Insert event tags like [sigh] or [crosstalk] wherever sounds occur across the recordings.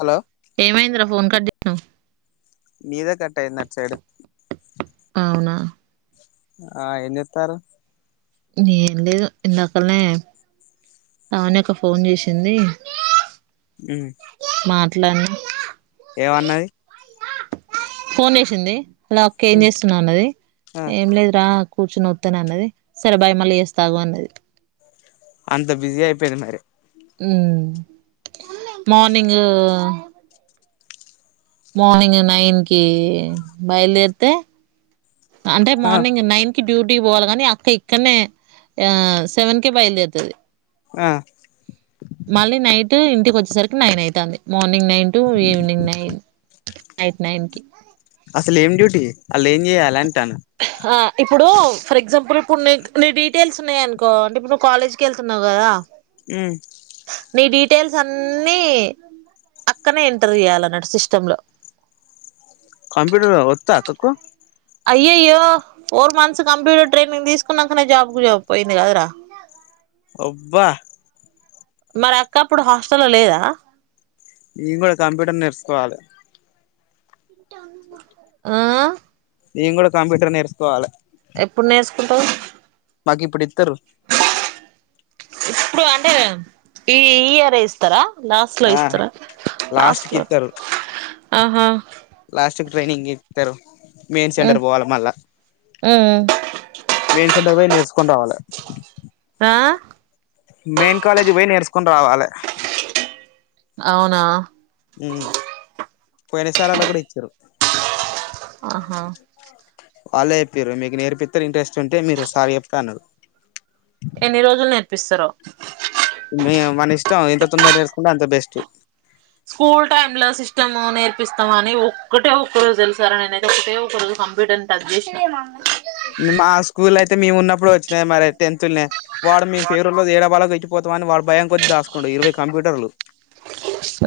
Hello ఏమైంది రా phone cut జే మీదే కట్టయింది అటు సైడు అవునా ఆ ఏం జెత్తారు ఏం లేదు యిందాకల్నే పావని అక్క ఫోన్ చేసింది ఊ మాట్లాడ్న ఏమన్నది ఫోన్ చేసింది హలో అక్క ఏంచేసున్నవ్ అన్నది ఆ ఏం లేదురా కూర్చొన్న వతనాన్నది సరే బాయ్ మళ్ళీ జేస్తా ఆగు అన్నది అంత బిజీ అయిపోయింది మరి ఊ మార్నింగూ మార్నింగ్ నైన్ కి బయలుదేరితే అంటే ఆ మార్నింగ్ నైన్ కి డ్యూటీకి పోవాల గానీ అక్క ఇక్కన్నే ఆ సెవెన్ కే బయల్దేర్తది ఆ మళ్ళీ నైటు ఇంటికొచ్చేసరికి నైన్ అయితాంది morning nine to evening nine night nine కి అసలేం డ్యూటీ ఆళ్లేం జేయ్యాలె అంటాన్న ఆ ఇప్పుడూ ఫర్ ఎగ్జాంపుల్ ఇప్పుడ్ నీ నీ డీటెయిల్స్ ఉన్నాయనుకో ఇప్పుడ్ నువ్ కాలేజ్ కెళ్తున్నావ్ గదా ఉమ్ నీ డీటెయిల్స్ అన్నీ అక్కనే ఎంటర్ జేయాల అన్నట్టు సిస్టమ్ లో కంప్యూటరూ వొత్తా అక్క కూ అయ్యయ్యో ఫోర్ మంత్స్ కంప్యూటర్ ట్రైనింగ్ దీస్కున్నాకనే జాబ్ కు పోయింది గదరా ఒబ్బా మరక్క అప్పుడు హాస్టల్లొ లేదా ఇయ్ గుడ కంప్యూటర్ నేర్సుకోవాలే ఆ నేం గుడ కంప్యూటర్ నేర్స్కోవాలె ఎప్పుడ్ నేర్స్కుంటవ్ మాకిప్పుడ్ ఇద్దరూ ఇప్పుడు అంటే ఈ ఇయరే ఇస్తరా లాస్ట్లో ఆ ఇస్తరా లాస్ట్ కి లాస్ట్లో ఆహా లాస్టుక్ ట్రైనింగ్ ఇత్తరు మెయిన్ ఉమ్. సెంటర్ పోవాల మళ్ళా ఉమ్. మెయిన్సెంటర్ బొయ్ నేర్స్కొన్ రావాల ఆ మెయిన్ కాలేజీ బొయ్ నేర్స్కొన్ రావాలే ఔనా ఉమ్ పోయినసార్ అలా గుడ ఇచ్చారు ఆహా వాళ్ళే ఎప్పిర్రు మీక్ నేర్పీత్తేర్ ఇంట్రెస్ట్ ఉంటే మీరు సార్ కెప్కో అన్నరు ఎన్ని రోజుల్ నేర్పిస్తరో మీయ్ మనిష్టం ఎంత తొందర్ జేస్కుంటే అంత బెస్టు స్కూల్ టైమ్ లో సిస్టమూ నేర్పిస్తమని ఒక్కటే ఒక్క రోజు దెలుసారా నేన్ ఐతే ఒక్కటే ఒక రోజు కంప్యూటర్ టచ్ జేష్న మా స్కూల్ ఐతే మేమున్నప్పుడు వచ్చినయ్ మరే టెన్త్ఉన్యా వాడు మీ ఫేవ్రల్లో ఏర బాళ్ళక్ బోతమని వాడ్ భయం కొద్ దాసుకుండు ఇరవై కంప్యూటర్లు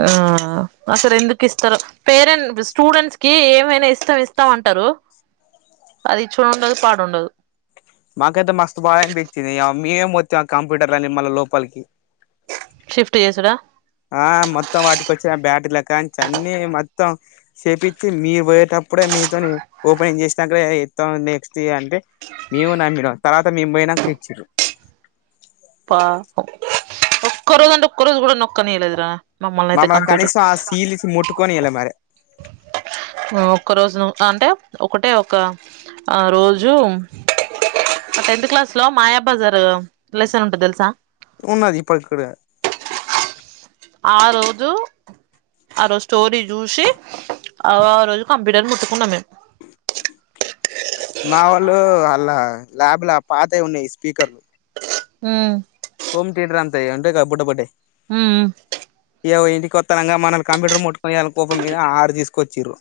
ఆఁ అసరెందుకిస్తరో పేరెంట్ స్టూడెంట్స్ కి ఏమైనా ఇస్తమ్ ఇస్తాం అంటరూ అదిచ్చో ఉండదు పాడుండదు మాకైతే మస్తు బా అన్పిచ్చింది ఇయా మీయే మోత్తి ఆ కంప్యూటర్లన్ని మల్ళ లోపల్కి షిఫ్టు జేసుడా ఆ మొత్తం వాటికొచ్చిన బ్యాటిల కాంచి అన్నీ మొత్తం సేపిత్తి మీ బోయేటప్పుడే మీతో ఓపెనింగ్ జేషినాకనే ఇత్తాం నెక్స్ట్ అంటే మేమూ నమ్మినం తర్వాత మేమ్ బోయినాక ఇచ్చిర్రు పా ఒక్క రోజ్ అంటే ఒక్క రోజ్ గుడ నొక్కనీయలేదురా మమ్మల్ని అయితే మమ్మల్న్ కంప్యూటర్ కనీసం ఆ సీలిస్ ముట్టుకోనీయలే మరి ఆ ఒక్క రోజును అంటే ఒకటే ఒక ఆ రోజు అ టెన్త్ క్లాస్ లో మాయాబజారు తె ఉంటద్ తెలుసా ఉన్నది ఇప్పటిక్కూడా ఆ రోజు ఆ రోజు స్టోరీ జూసి అగో ఆ రోజు కంప్యూటర్ ముట్టుకున్నం మేం మా వోళ్ళు ఆళ్ల ల్యాబ్ ల పాతయి ఉన్నయి స్పీకర్లు ఉమ్ హోమ్ తియేటర్ అంతయ్ అంటె గా బుడ్డ బుడ్డయ్ హ్మ్ మ్ ఇయవ్వ ఇంటికోత్తనంగా మనల్ని కంప్యూటర్ ముట్టుకొనియల్ కోపం మీద ఆరు దీసుకొచ్చిర్రు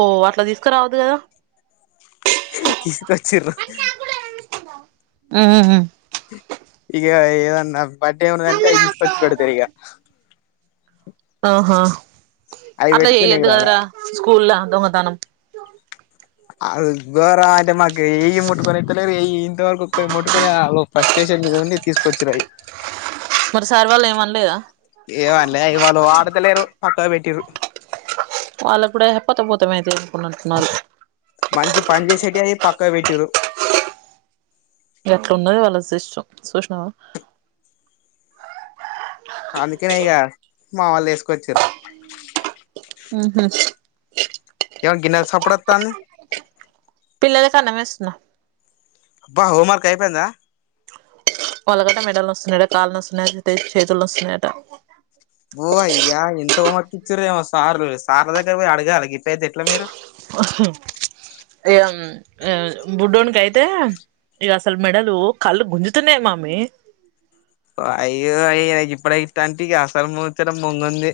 ఓ అట్ల తీసుకరావద్దు కదా తీసుకోచ్చిర్రు ఉమ్ ఉమ్ మ్ ఇగ ఏవ ఏదన్న బడ్డె ఉందంటే అయి తీసుకొచ్చి పెడతరిగ ఆహా అవి అట్ల పెట్టుకునేకి చెయ్యొద్దు రాలే కదరా స్కూల్ల దొంగతనం అది గోరమంటే మాకు ఎయ్యి ముట్టుకొనిత్తలేరు ఎయ్యి ఇంతవరకు ముట్టుకోనియాళ్ళు ఫ్రస్స్టేషన్ మీద ఉండి తీసుకొచ్చిర్రయి మరి సార్ వాళ్ళు ఏమనలేదా ఏమన్లే ఇగ వాళ్ళు వాడుతలేరు పక్కకు పెట్టిర్రు వాళ్ళక్కుడా ఎహ్ పోతేపోతేమాయేతీ అనుకున్నట్టున్నారు మంచి పనిచేసేటియయి పక్కకు పెట్టిర్రు ఇగట్లున్నది వాళ్ళ సిస్టమ్ చూస్నవా అందుకనే ఇగా మా వోళ్లేసుకొచిర్రు ఉమ్ హ్ ఏమో గిన్నెల సప్పుడత్తాంది పిల్లలకన్నమేస్తున్నా అబ్బా హోమ్వర్క్ అయిపోయిందా వాళ్ళకట మెడల్ నొస్తున్నయట, కాళ్ళు నొస్తున్నయట, టే చేతులు నొస్తున్నయట ఓ అయ్యా ఇంత హోమ్ వర్క్ ఇచ్చిర్రేమో సార్లు, సార్ల దగ్గర పోయి అడగాలె గిట్టయితే ఎట్ల మీరు ఇగ ఉమ్ బుడోన్నికయితే ఇగసలు మెడలు, కళ్ళు గుంజుతున్నయి మమ్మీ వాయ్యో అయి గిప్పుడే గిట్టంటే ఇగ అసలు ముచ్చట ముందుంది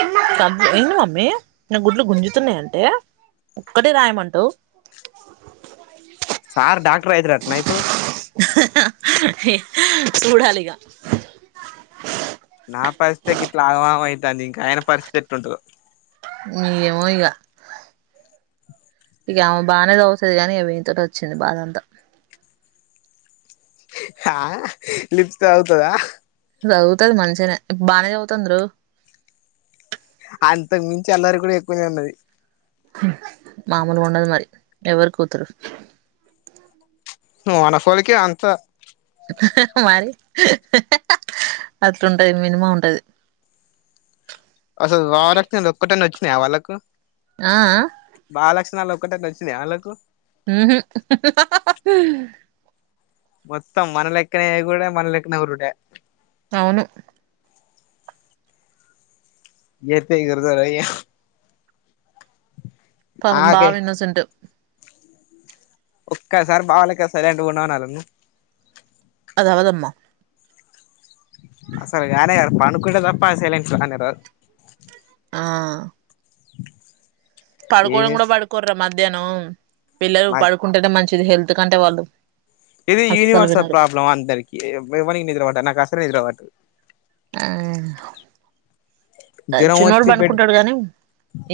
ఉమ్ సన్ ఇను మమ్మీ న గుడ్లు గుంజుతున్నయంటే ఒక్కటే రాయమంటవ్ సార్ డాక్టర్ అయితడట్నా ఇప్పుడు ఎమ్ చూడాలిగా నా పరిస్థితే గిట్ల ఆగమాగం అయితాంది ఇంక ఆయన పరిస్థితి ఎట్లుంటదో ఈ ఏమో ఇగ ఇగ ఆమే బానే సవుత్ టది గాని ఇగ వినీ తోటె వచ్చింది బాధ అంతా ఆ లిప్స్ చదువుతదా సదువుతది మంచిగనే బానే చవుతాందిరో అంతకు మించి అల్లరి కూడ ఎక్కువనే ఉన్నది ఉమ్ మామూలుగుండదు మరి ఎవరి కూతురు ను మనఫోలికే అంత మరి అట్లుంటది మినిమమ్ ఉంటది. అసలు [unintelligible] ఒక్కటైనా వచ్చినాయా వాళ్ళకు ఆ అ బాలక్షణలు ఒక్కటన వచ్చినయా వాళ్ళకు ఉహు హ మొత్తం మన లెక్కనే ఎగురుడే మన లెక్కనే ఓర్రుడే అవును ఎతే ఎగురుతరయ్య పాపం బావ ఇన్నోసెంటు ఒక్కసారి బావ లెక సైలెంట్ గా ఉన్నావు రా నువ్ అదవదమ్మా అసలు కానే కాదు పనుకుంటే తప్ప సేలేన్ట్ రానే రాదు ఆ పడుకోవడం ఏంది కూడా పడుకోరరా మధ్యాహ్నం పిల్లలు మా పడుకుంటేనే మంచిది హెల్త్ కంటే వాళ్ళు ఇది అస్సలు యూనివర్సల్ వినరు ప్రాబ్లం అందరికి ఎవరి నిద్రబడటారు నాకు అసలు నిద్ర పడదు ఆ జ్వరం చిన్నోడు వచ్చి బెడ్ పనుకుంటాడు గాని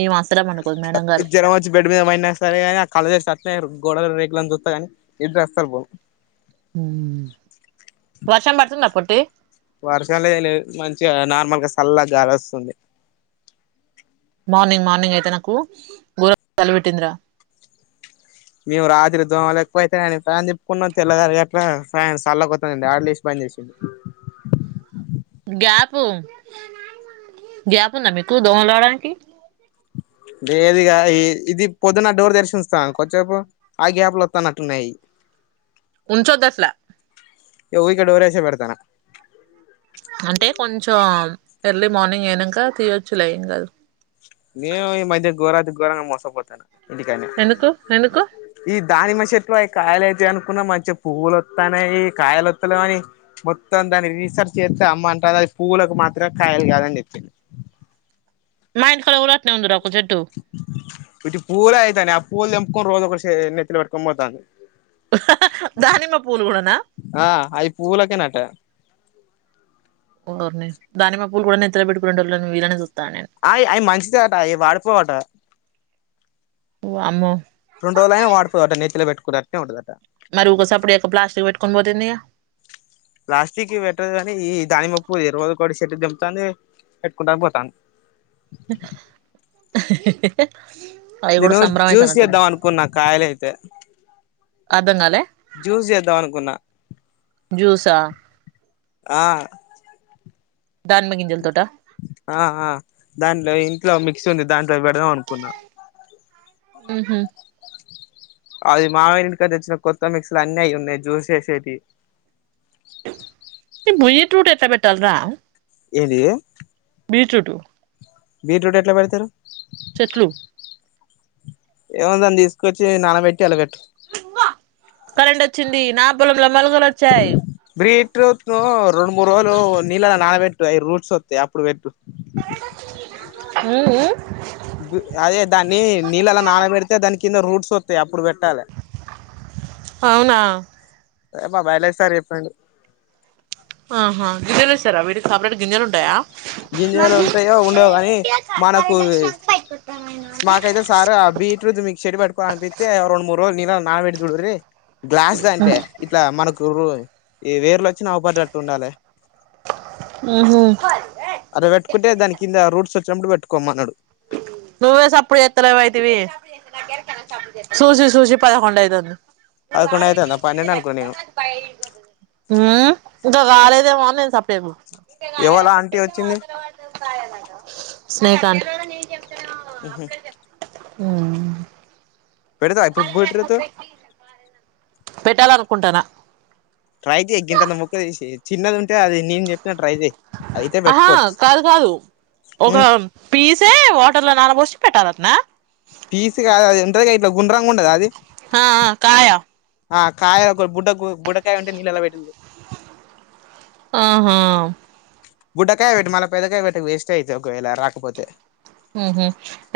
ఈమే అసలే పడుకోదు మేడం గారు జ్వరం వచ్చి బెడ్ మీద పోయిన సరే కానీ ఆ కాలేజ్లా స్ట్రక్ ఆయీలు గోడలు రేకులను చూస్తా గానీ ఇంటి వస్తారు పో మ్మ్ వర్షం పడుతుంద పొట్టి వర్షాల్ ఎం లేవు మంచిగా నార్మల్గా చల్గా గాలి వస్తుంది మార్నింగ్ మార్నింగ్ అయితే నాకు గోరంగా చలి పెట్టిందిరా మేము రాత్రి దోమలు ఎక్కువ వైతని ఫ్యాన్ తిప్పుకున్నాం. తెల్లగారు గాట్లా ఫ్యాన్ చల్లగా వస్తోంది ఆడే లేచి బంద్చేసిండు. సుడు గ్యాప్ గ్యాప్ ఉందా మీకు దోవలు పోవడానికి లేేదు ఇగ ఈ ఇది పొద్దున్న డోర్ తెరిచి ఉంచుతన కొంచెసేపు ఆ గ్యాప్ లో వత్తునటున్నాయి ఉంచ్చోదసలా ఏ ఊరికే డోర్ వేసి పెడతున్నా అంటే కొంచెం ఎర్లీ మార్నింగ్ అనాక తీయొచ్చు లే ఎం కాదు నేను ఈ మధ్య ఘోరాతి ఘోరంగా మోసపోతాను ఇంటికానే ఎందుకు ఎందుకు ఈ దానిమష ఎట్లు అవి కాయలతే అనుకున్న మంచిగా పువ్వులొత్తానేయి ఈ కాయలొత్తలే అని మొత్తం దాన్ని రీసెర్చ్ చేస్తే అమ్మ అంటారు అది పూవవులకు మాత్రమే కాయలు కాదని చెప్పింది మా ఇంటి గాడ కూడ అట్నే ఉంది రా ఒక్క చెట్టు ఇటి పూలేయితానే ఆ పూవలు తేంపుకొని రోజు ఒక నెత్తిన పెట్టుకు పోతనై దానిమ్మ పుల్లుగూడన ఆ అయి పూలకే నట్ట ఓర్నీ దానీమ్మ పూలు కూడా నెత్తిన పెట్టుకునేటోళ్లను వీళ్లనే చూస్తానా నేను అయ్ అవి మంచిదే అట అవి వాడిపోవట వామ్మో రెండు రోజులనే వాడిపోవట నెత్తిన పెట్టుకున్నట్టు అట్టే ఉండదట మరి ఒకేసప్పుడుచేయాక్క ప్లాస్టిక్ పెట్టుకుని పోతేందిగా ప్లాస్ట్వీక్ వి పెట్టదు గని ఈ దాన్నిమ్మపువ్వు రోజూకటి చెట్టుకు తెంపుతంది పెట్టుకుంటా పోతాంది అవి కూడా సంభ్రమ అయితనట్టుంది కున్న కాయలు అయితే అర్ధం కాలే జూస్ చేద్దాం అనుకున్నా జ్యూసా ఆ దానిమ్మ గింజల తోట ఆ ఆ దాంట్లో ఇంట్లో మిక్సీ ఉంది దాంట్లో పెడదం అనుకున్నాం ఉహు అది మావయ్య ఇంటికి తెచ్చిన కొత్త మిక్స్ ల అన్ని అవి ఉన్నాయి జూస్ చేసేటీవి భూయ టూట్ ఎట్ల పెట్టాలి రా ఏది బీట్రూట్ బీట్రూట్ ఎట్లా పెడతారు చెట్లు ఏముంది దాన్ని తీసుకొచ్చి నానబెట్టి అల్లపెట్టూ కరెంట్ వచ్చింది నా పొలంలో మొలకలు వచ్చాయి బీట్రూట్ లో రెండు మూడు రోజులు నీళ్ళ నాన పెట్టు అయి రూట్స్ వస్తాయి అప్పుడు పెట్టు ఉహు అదే దాన్ని నీళ్ళలా నానబెడితే దాని కింద రూట్స్ వస్తాయి అప్పుడు పెట్టాలి అవునా [unintelligible] మా బయాలజీ సార్ చెప్పిండు ఆహా గింజలు వేస్తారా వీటికి సపరేట్ గింజలు ఉంటాయా గింజలు ఉంటాయో ఉండవు గని మనకు మాకైతే సార్ ఆ బీట్ మీకు చెడి పెట్టుకోవాలనిపితే రెండు మూడు రోజులు నీళ్లలో నానబెట్టి చూడుర్రి గ్లాస్ ద అంటే ఇట్లా మనకు ఇ వేర్లోచ్చిన అవుపడట్టు ఉండాలి ఉహు అట్లా పెట్టుకుంటే దాని కింద రూట్స్ వచ్చినప్పుడు పెట్టుకోమన్నాడు నువ్వే సప్పుడు ఎత్తలేవు అయితవి సూసి సూసి పదకొండు అయితుంది పదకొండ అయితుంద పన్నెండనుకొన్న నేను గ గాలేదేమో అని సప్పే [unintelligible] ఎవలా ఆంటీ వచ్చింది [unintelligible] ఉహు ఉ పెడత ఇప్పుడు బట్రి తు పెట్టాలనుకుంటాన్న ట్రై చెయ్య గొంతంత ముక్క తీసి చిన్నది ఉంటే అది నేను చెప్పినట్టు ట్రై చెయి హా కాదు కాదు ఒక పీసే వాటర్ లో నానబోసి కట్టాలంట నా పీస్ కాదు అది ఉంటదిగా ఇట్లా గుండ్రంగా ఉండద అది ఆ ఆ కాయ ఆ కాయ ఒక బుడ్డ బుడ్డకాయ ఉంటే నీళ్ళళ్ల పెట్టు ఆహా బుడ్డకాయ పెట్టు మల పెద్దకాయ పెట్టకు వేస్ట్ అయితే ఒకవేళ రాకపోతే ఉహు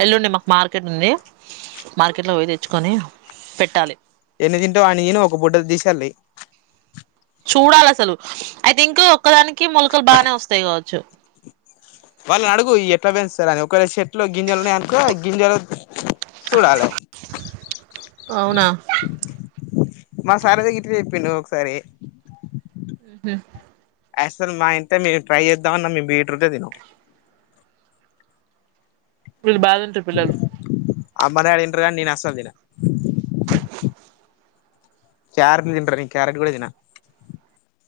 ఎల్లుండి మాకు మార్కెట్ ఉంది మార్కెట్ లో పోయి తెచ్చుకొని పెట్టాలి ఎన్ని తింటావ్ ఆని [unintelligible] ఒక పుటది తీసి అల్లేయ్ చూడాలి అసలు ఐ థింక్ ఒక్కదానికి మొలకలు బానే వస్తాయి కావచ్చు వాళ్ళని అడుగు ఎట్లా పెంచుతారు అని ఒకవేళ చె ఇందులో గింజలు ఉన్నాయ్ అనుకో గింజలు సుడాలే అవునా మా సారు అయితే ఇట్టనే చెప్పిడు ఒకసారి రా అసలు మా ఇంట్ల మేమ్ ట్రై చేద్దాం అన్న మేం బీట్రూట్టే తినం వీళ్ళు బాగోతుల్ అమ్మ నాన్న తింటారు కాని నేను అసలు తిన క్యారట్ తింటరు నేను క్యారట్ గుడా తిన